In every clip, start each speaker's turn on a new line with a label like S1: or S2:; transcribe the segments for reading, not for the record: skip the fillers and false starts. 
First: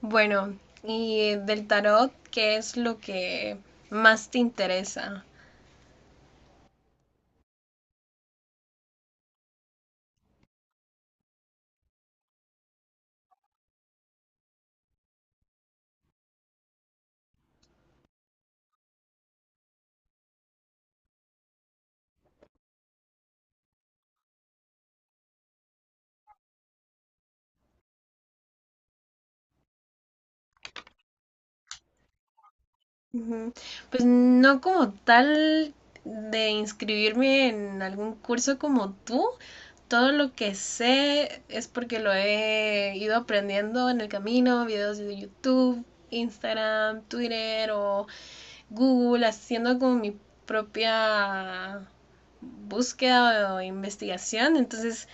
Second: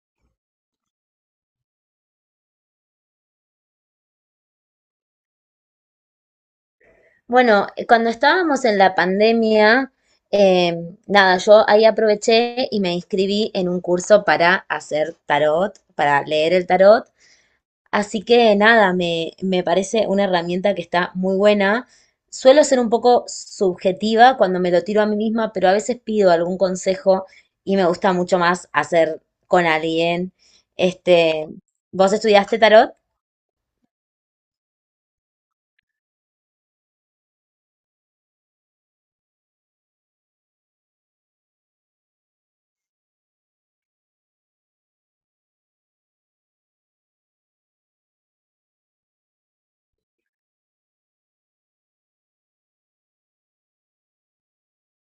S1: Bueno, y del tarot, ¿qué es lo que más te interesa?
S2: Bueno, cuando estábamos en la pandemia, eh, nada, yo ahí aproveché y me inscribí en un curso para hacer tarot, para leer el tarot. Así que nada, me parece una herramienta que está muy buena. Suelo ser un poco subjetiva cuando me lo tiro a mí misma, pero a veces pido algún consejo y me gusta mucho más hacer con alguien. Este, ¿Vos estudiaste tarot?
S1: Ujú. Pues no como tal de inscribirme en algún curso como tú. Todo lo que sé es porque lo he ido aprendiendo en el camino, videos de YouTube, Instagram, Twitter o Google, haciendo como mi propia búsqueda o investigación. Entonces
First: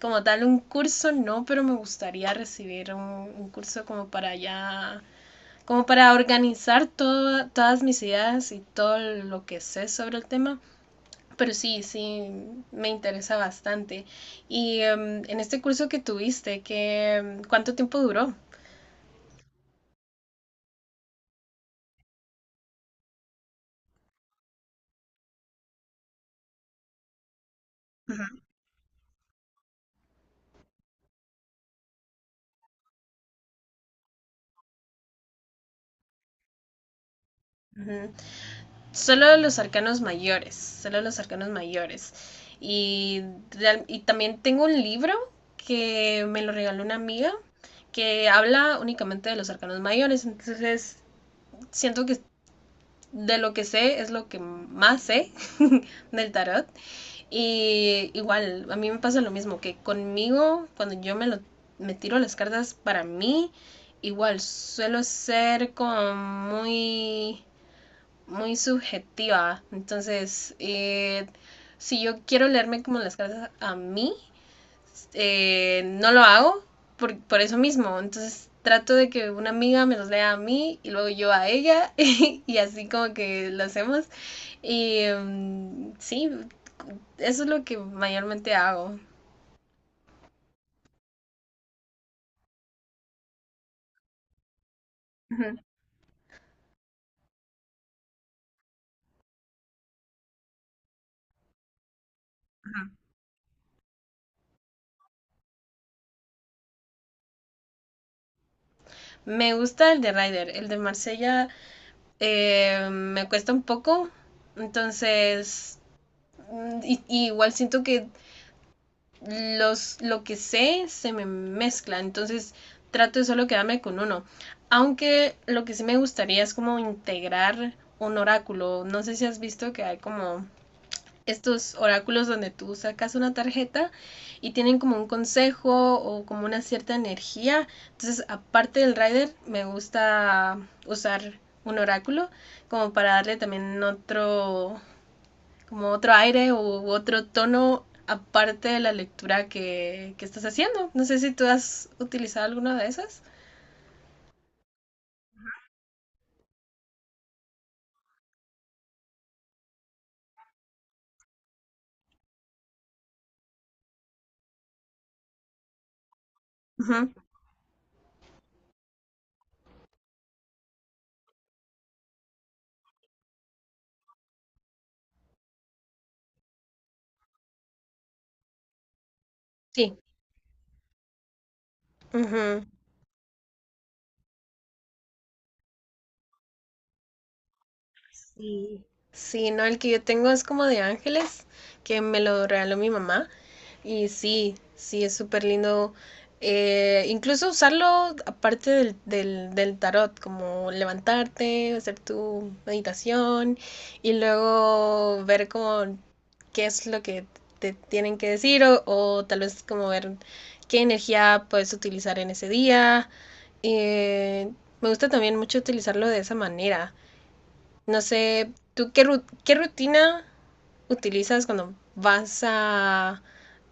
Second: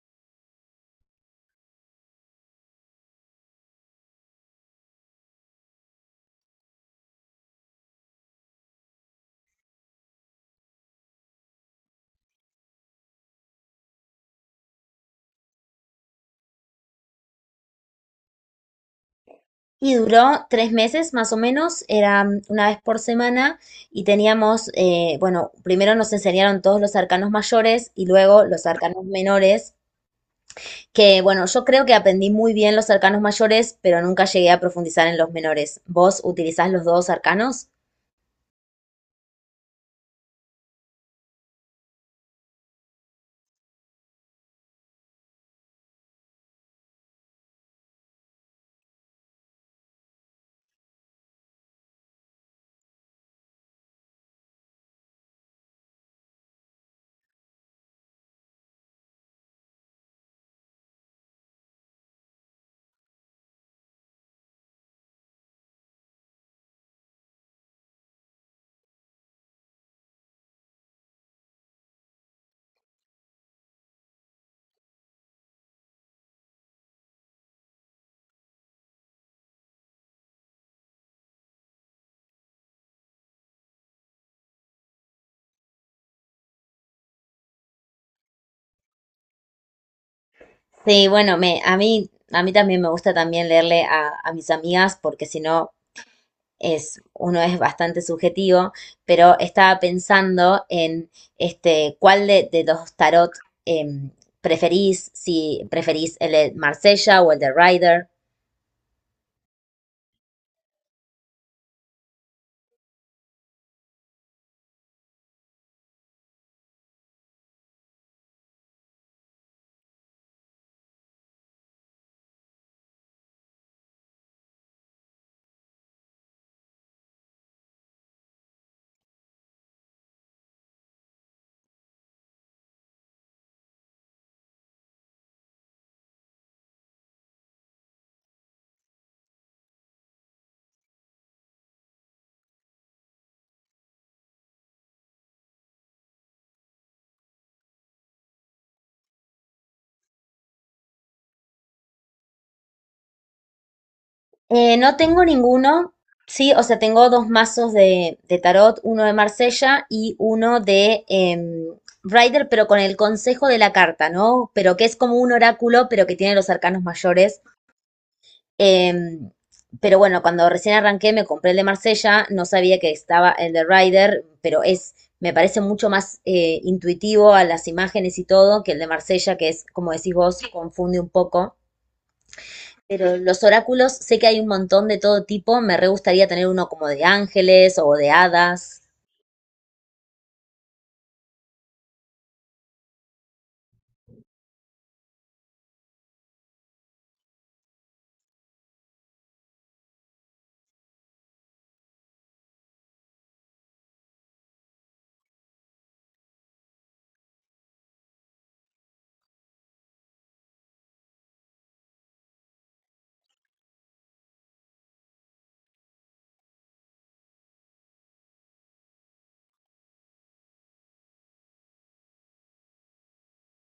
S1: como tal un curso, no, pero me gustaría recibir un curso como para ya, como para organizar todo, todas mis ideas y todo lo que sé sobre el tema. Pero sí, sí, me interesa bastante. Y en este curso que tuviste, ¿qué, cuánto tiempo duró?
S2: Y duró 3 meses más o menos, era una vez por semana y teníamos, bueno, primero nos enseñaron todos los arcanos mayores y
S1: Ujú.
S2: luego los arcanos menores, que bueno, yo creo que aprendí muy bien los arcanos mayores, pero nunca llegué a profundizar en los menores. ¿Vos utilizás los dos arcanos?
S1: Ujú. Solo los arcanos mayores, solo los arcanos mayores. Y, y también tengo un libro que me lo regaló una amiga que habla únicamente de los arcanos mayores. Entonces, siento que de lo que sé es lo que más sé del tarot. Y igual, a mí me pasa lo mismo, que conmigo, cuando yo me, lo, me tiro las cartas para mí, igual suelo ser como muy subjetiva. Entonces, si yo quiero leerme como las cartas a mí, no lo hago eso mismo. Entonces, trato de que una amiga me los lea a mí y luego yo a ella y así como que lo hacemos. Y sí, eso es lo que mayormente hago.
S2: Sí, bueno, a mí también me gusta también leerle a mis amigas porque
S1: Uh
S2: si
S1: -huh.
S2: no, uno es bastante subjetivo, pero estaba pensando en cuál de los tarot em, preferís, si preferís el de Marsella o el de Rider.
S1: Me gusta el de Ryder, el de Marsella me cuesta un poco, entonces y igual siento que los, lo que sé se me mezcla, entonces trato de solo quedarme con uno. Aunque lo que sí me gustaría es como integrar un oráculo. No sé si has visto que hay como estos oráculos donde tú sacas una tarjeta y tienen como un consejo o como una cierta energía. Entonces, aparte del rider, me gusta usar un oráculo como para darle también otro, como otro aire u otro tono aparte de la lectura que estás haciendo. No sé si tú has utilizado alguna de esas.
S2: No tengo ninguno, sí, o sea, tengo dos mazos de tarot, uno de Marsella y uno de Rider, pero con el consejo de la carta, ¿no? Pero que es como un oráculo, pero que tiene los arcanos
S1: Ujú.
S2: mayores. Em, pero bueno, cuando recién arranqué me compré el de Marsella, no sabía que estaba el de Rider, pero me parece mucho más intuitivo a las imágenes y todo que el de Marsella, que es, como
S1: Sí.
S2: decís vos, confunde un poco.
S1: Ujú.
S2: Pero los oráculos, sé que hay un montón de todo tipo, me re gustaría tener uno como de ángeles o de hadas.
S1: Sí, no, el que yo tengo es como de ángeles, que me lo regaló mi mamá. Y sí, sí, es súper lindo. Incluso usarlo aparte del tarot, como levantarte, hacer tu meditación y luego ver como qué es lo que te tienen que decir o tal vez como ver qué energía puedes utilizar en ese día. Eh, Me gusta también mucho utilizarlo de esa manera. No sé, ¿tú qué, qué rutina utilizas cuando vas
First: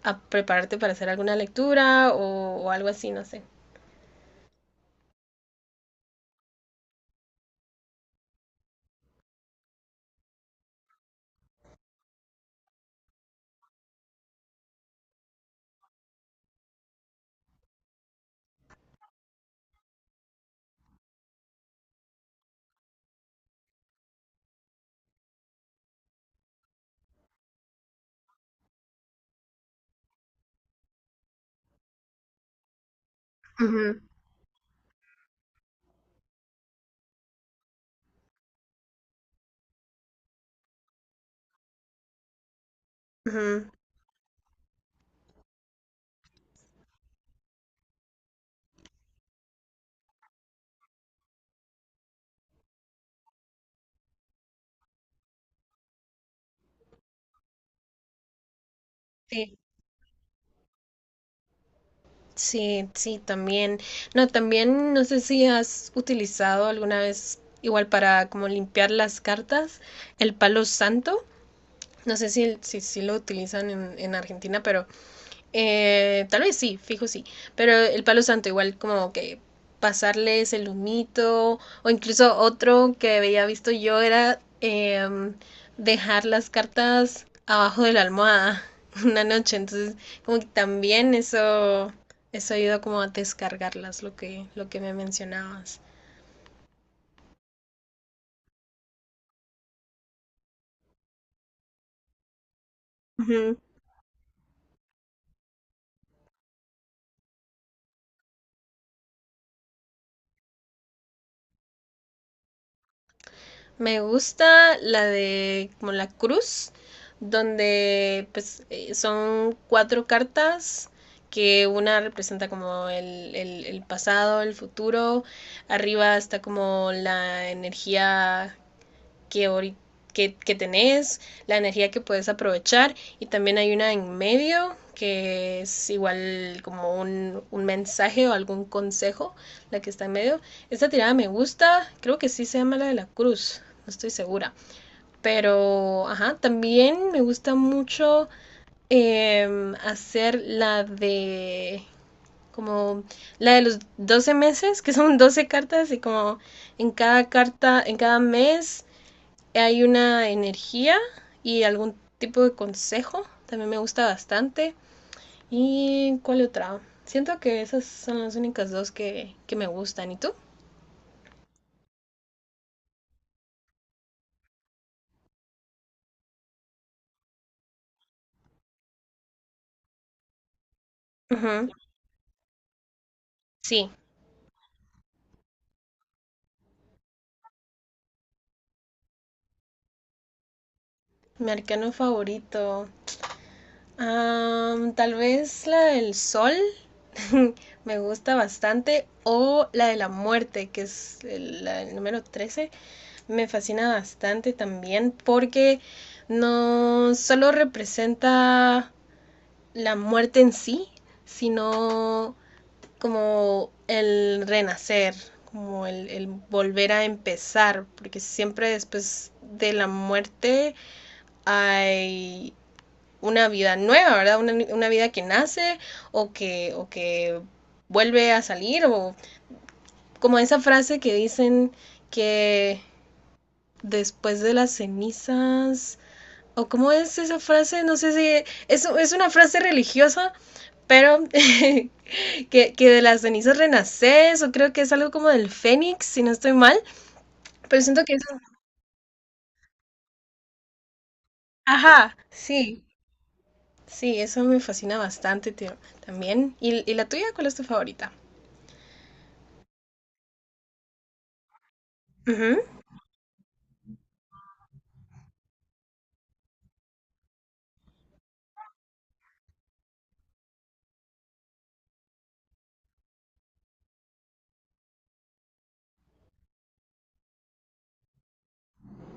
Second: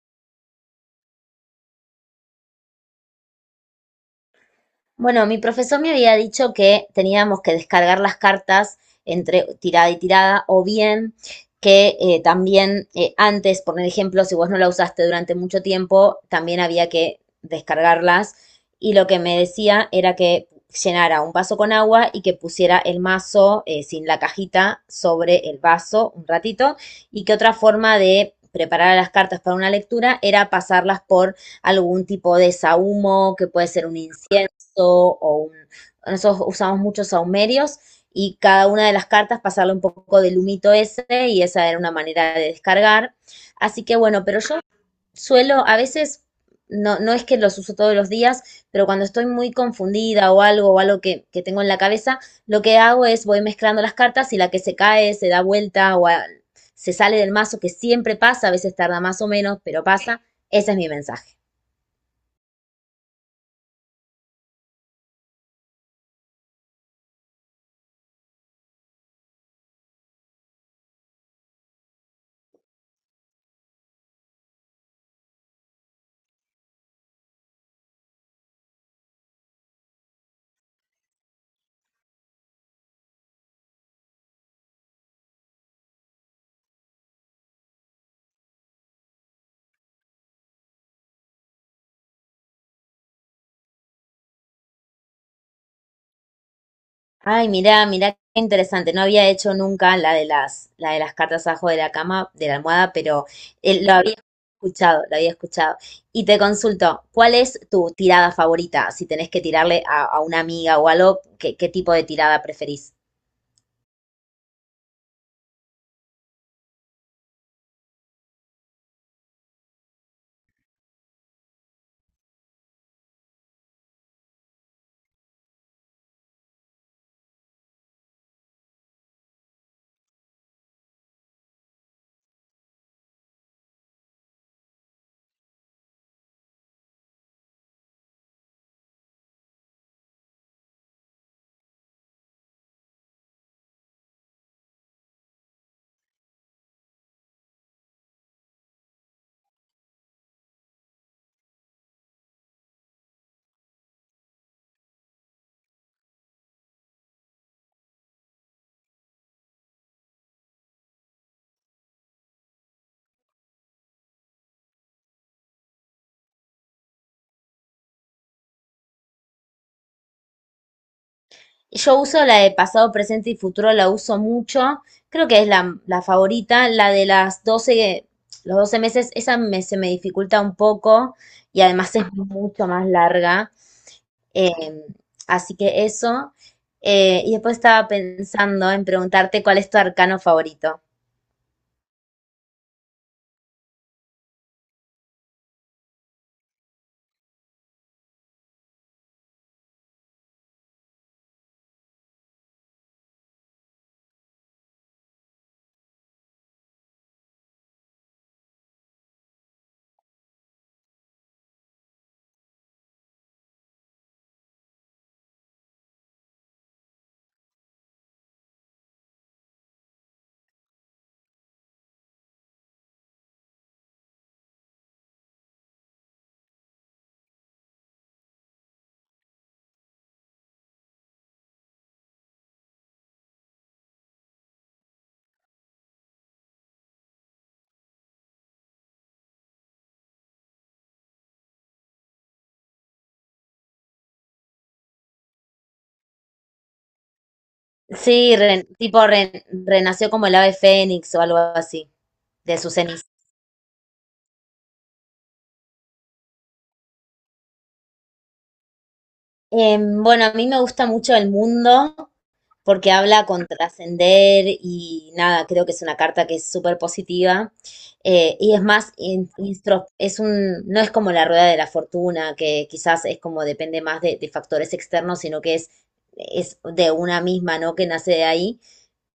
S1: a prepararte para hacer alguna lectura o algo así? No sé.
S2: Bueno, mi profesor me había dicho que teníamos que descargar las cartas entre tirada y tirada, o bien que también antes, por ejemplo, si vos no la usaste durante mucho tiempo, también había que descargarlas. Y lo que me decía era que llenara un vaso con agua y que pusiera el mazo sin la cajita sobre el vaso un ratito y que otra forma de preparar las cartas para una lectura era pasarlas por algún tipo de sahumo, que puede ser un
S1: Ujú.
S2: incienso. Nosotros usamos muchos saumerios y cada una de las cartas pasarle un poco del humito ese y esa era una manera de descargar.
S1: Ujú.
S2: Así que bueno, pero yo suelo a veces, no, no es que los uso todos los días, pero cuando estoy muy confundida o algo que tengo en la cabeza, lo que hago es voy mezclando las cartas y la que se cae se da vuelta, se sale del mazo, que siempre pasa, a veces tarda más o
S1: Sí,
S2: menos, pero pasa. Ese es mi mensaje.
S1: sí, sí, también. No, también no sé si has utilizado alguna vez, igual para como limpiar las cartas, el palo santo. No sé si, si, si lo utilizan en Argentina, pero tal vez sí, fijo sí. Pero el palo santo, igual como que pasarles el humito, o incluso otro que había visto yo era dejar las cartas abajo de la almohada una noche. Entonces, como que también eso ayuda como a descargarlas, lo que me mencionabas.
S2: Ay, mirá, mirá, qué interesante. No había hecho nunca la de las cartas abajo de la cama, de la almohada, pero lo había escuchado, lo había escuchado. Y te consulto, ¿cuál es tu tirada favorita? Si tenés que tirarle a una amiga o algo, ¿qué tipo de tirada preferís?
S1: Me gusta la de como la cruz, donde pues son cuatro cartas que una representa como el pasado, el futuro, arriba está como la energía que, que tenés, la energía que puedes aprovechar, y también hay una en medio que es igual como un mensaje o algún consejo, la que está en medio. Esta tirada me gusta, creo que sí se llama la de la cruz, no estoy segura. Pero, ajá, también me gusta mucho hacer la de como la de los 12 meses, que son 12 cartas y como en cada carta, en cada mes hay una energía y algún tipo de consejo, también me gusta bastante. ¿Y cuál otra? Siento que esas son las únicas dos que me gustan. ¿Y tú?
S2: Yo uso la de pasado, presente y futuro, la uso mucho. Creo que es la favorita. La de las 12 Los 12 meses, esa se me dificulta un poco y
S1: Ujú.
S2: además es mucho más larga.
S1: Sí,
S2: Em, Así que eso. Y después estaba pensando en preguntarte cuál es tu arcano favorito.
S1: mi arcano favorito. Tal vez la del sol me gusta bastante, o la de la muerte, que es la del número 13. Me fascina bastante también porque no solo representa la muerte en sí, sino como el renacer, como volver a empezar, porque siempre después de la muerte hay una vida nueva, ¿verdad? Una vida que nace o que vuelve a salir, o como esa frase que dicen que después de las cenizas, o cómo es esa frase, no sé si es, es una frase religiosa, pero que, de las cenizas renaces, o creo que es algo como del fénix, si no estoy mal, pero siento que eso,
S2: Sí, tipo renació como el ave fénix o algo así,
S1: ajá,
S2: de sus
S1: sí,
S2: cenizas.
S1: sí, eso me fascina bastante tío, también. ¿Y ¿Y, la tuya cuál es tu favorita?
S2: Bueno, a mí me gusta mucho el mundo.
S1: Uh -huh,
S2: Porque habla con trascender y nada, creo que es una carta que es súper positiva. Y es más, no es como la rueda de la fortuna, que quizás es como depende más de factores externos, sino que es de una misma, ¿no? Que nace de ahí.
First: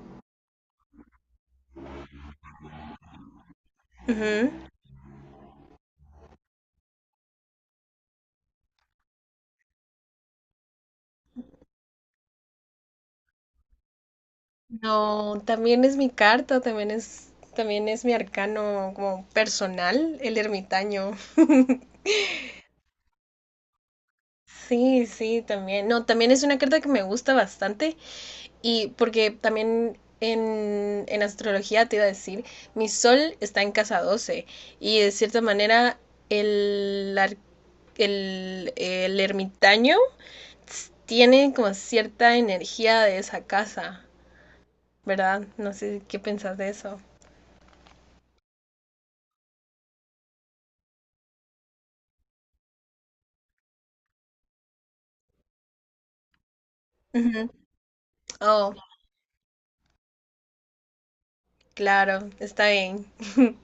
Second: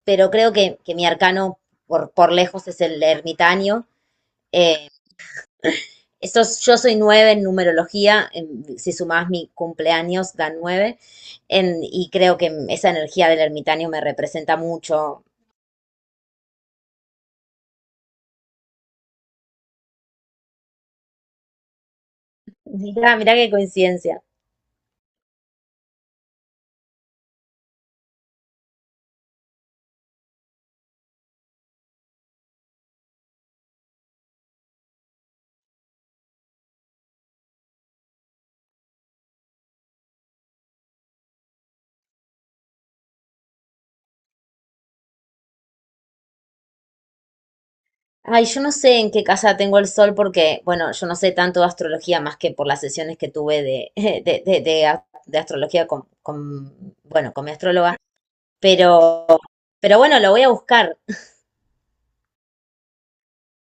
S2: Pero creo que mi arcano por lejos es el ermitaño.
S1: uh -huh.
S2: Eh, yo soy nueve en numerología, si sumás mi cumpleaños da nueve, y creo que esa energía del ermitaño me representa mucho.
S1: No, también es mi carta, también es... También es mi arcano como personal, el ermitaño.
S2: Mirá, mirá qué coincidencia.
S1: Sí, sí, también. No, también es una carta que me gusta bastante. Y porque también en astrología te iba a decir, mi sol está en casa 12, y de cierta manera el, el ermitaño tiene como cierta energía de esa casa, ¿verdad? No sé qué pensás de eso.
S2: Ay, yo no sé en qué casa tengo el sol porque, bueno, yo no sé tanto de astrología más que por las sesiones que tuve de astrología bueno, con
S1: Ujú.
S2: mi astróloga,
S1: Oh,
S2: pero, pero bueno, lo voy a buscar.
S1: claro, está bien.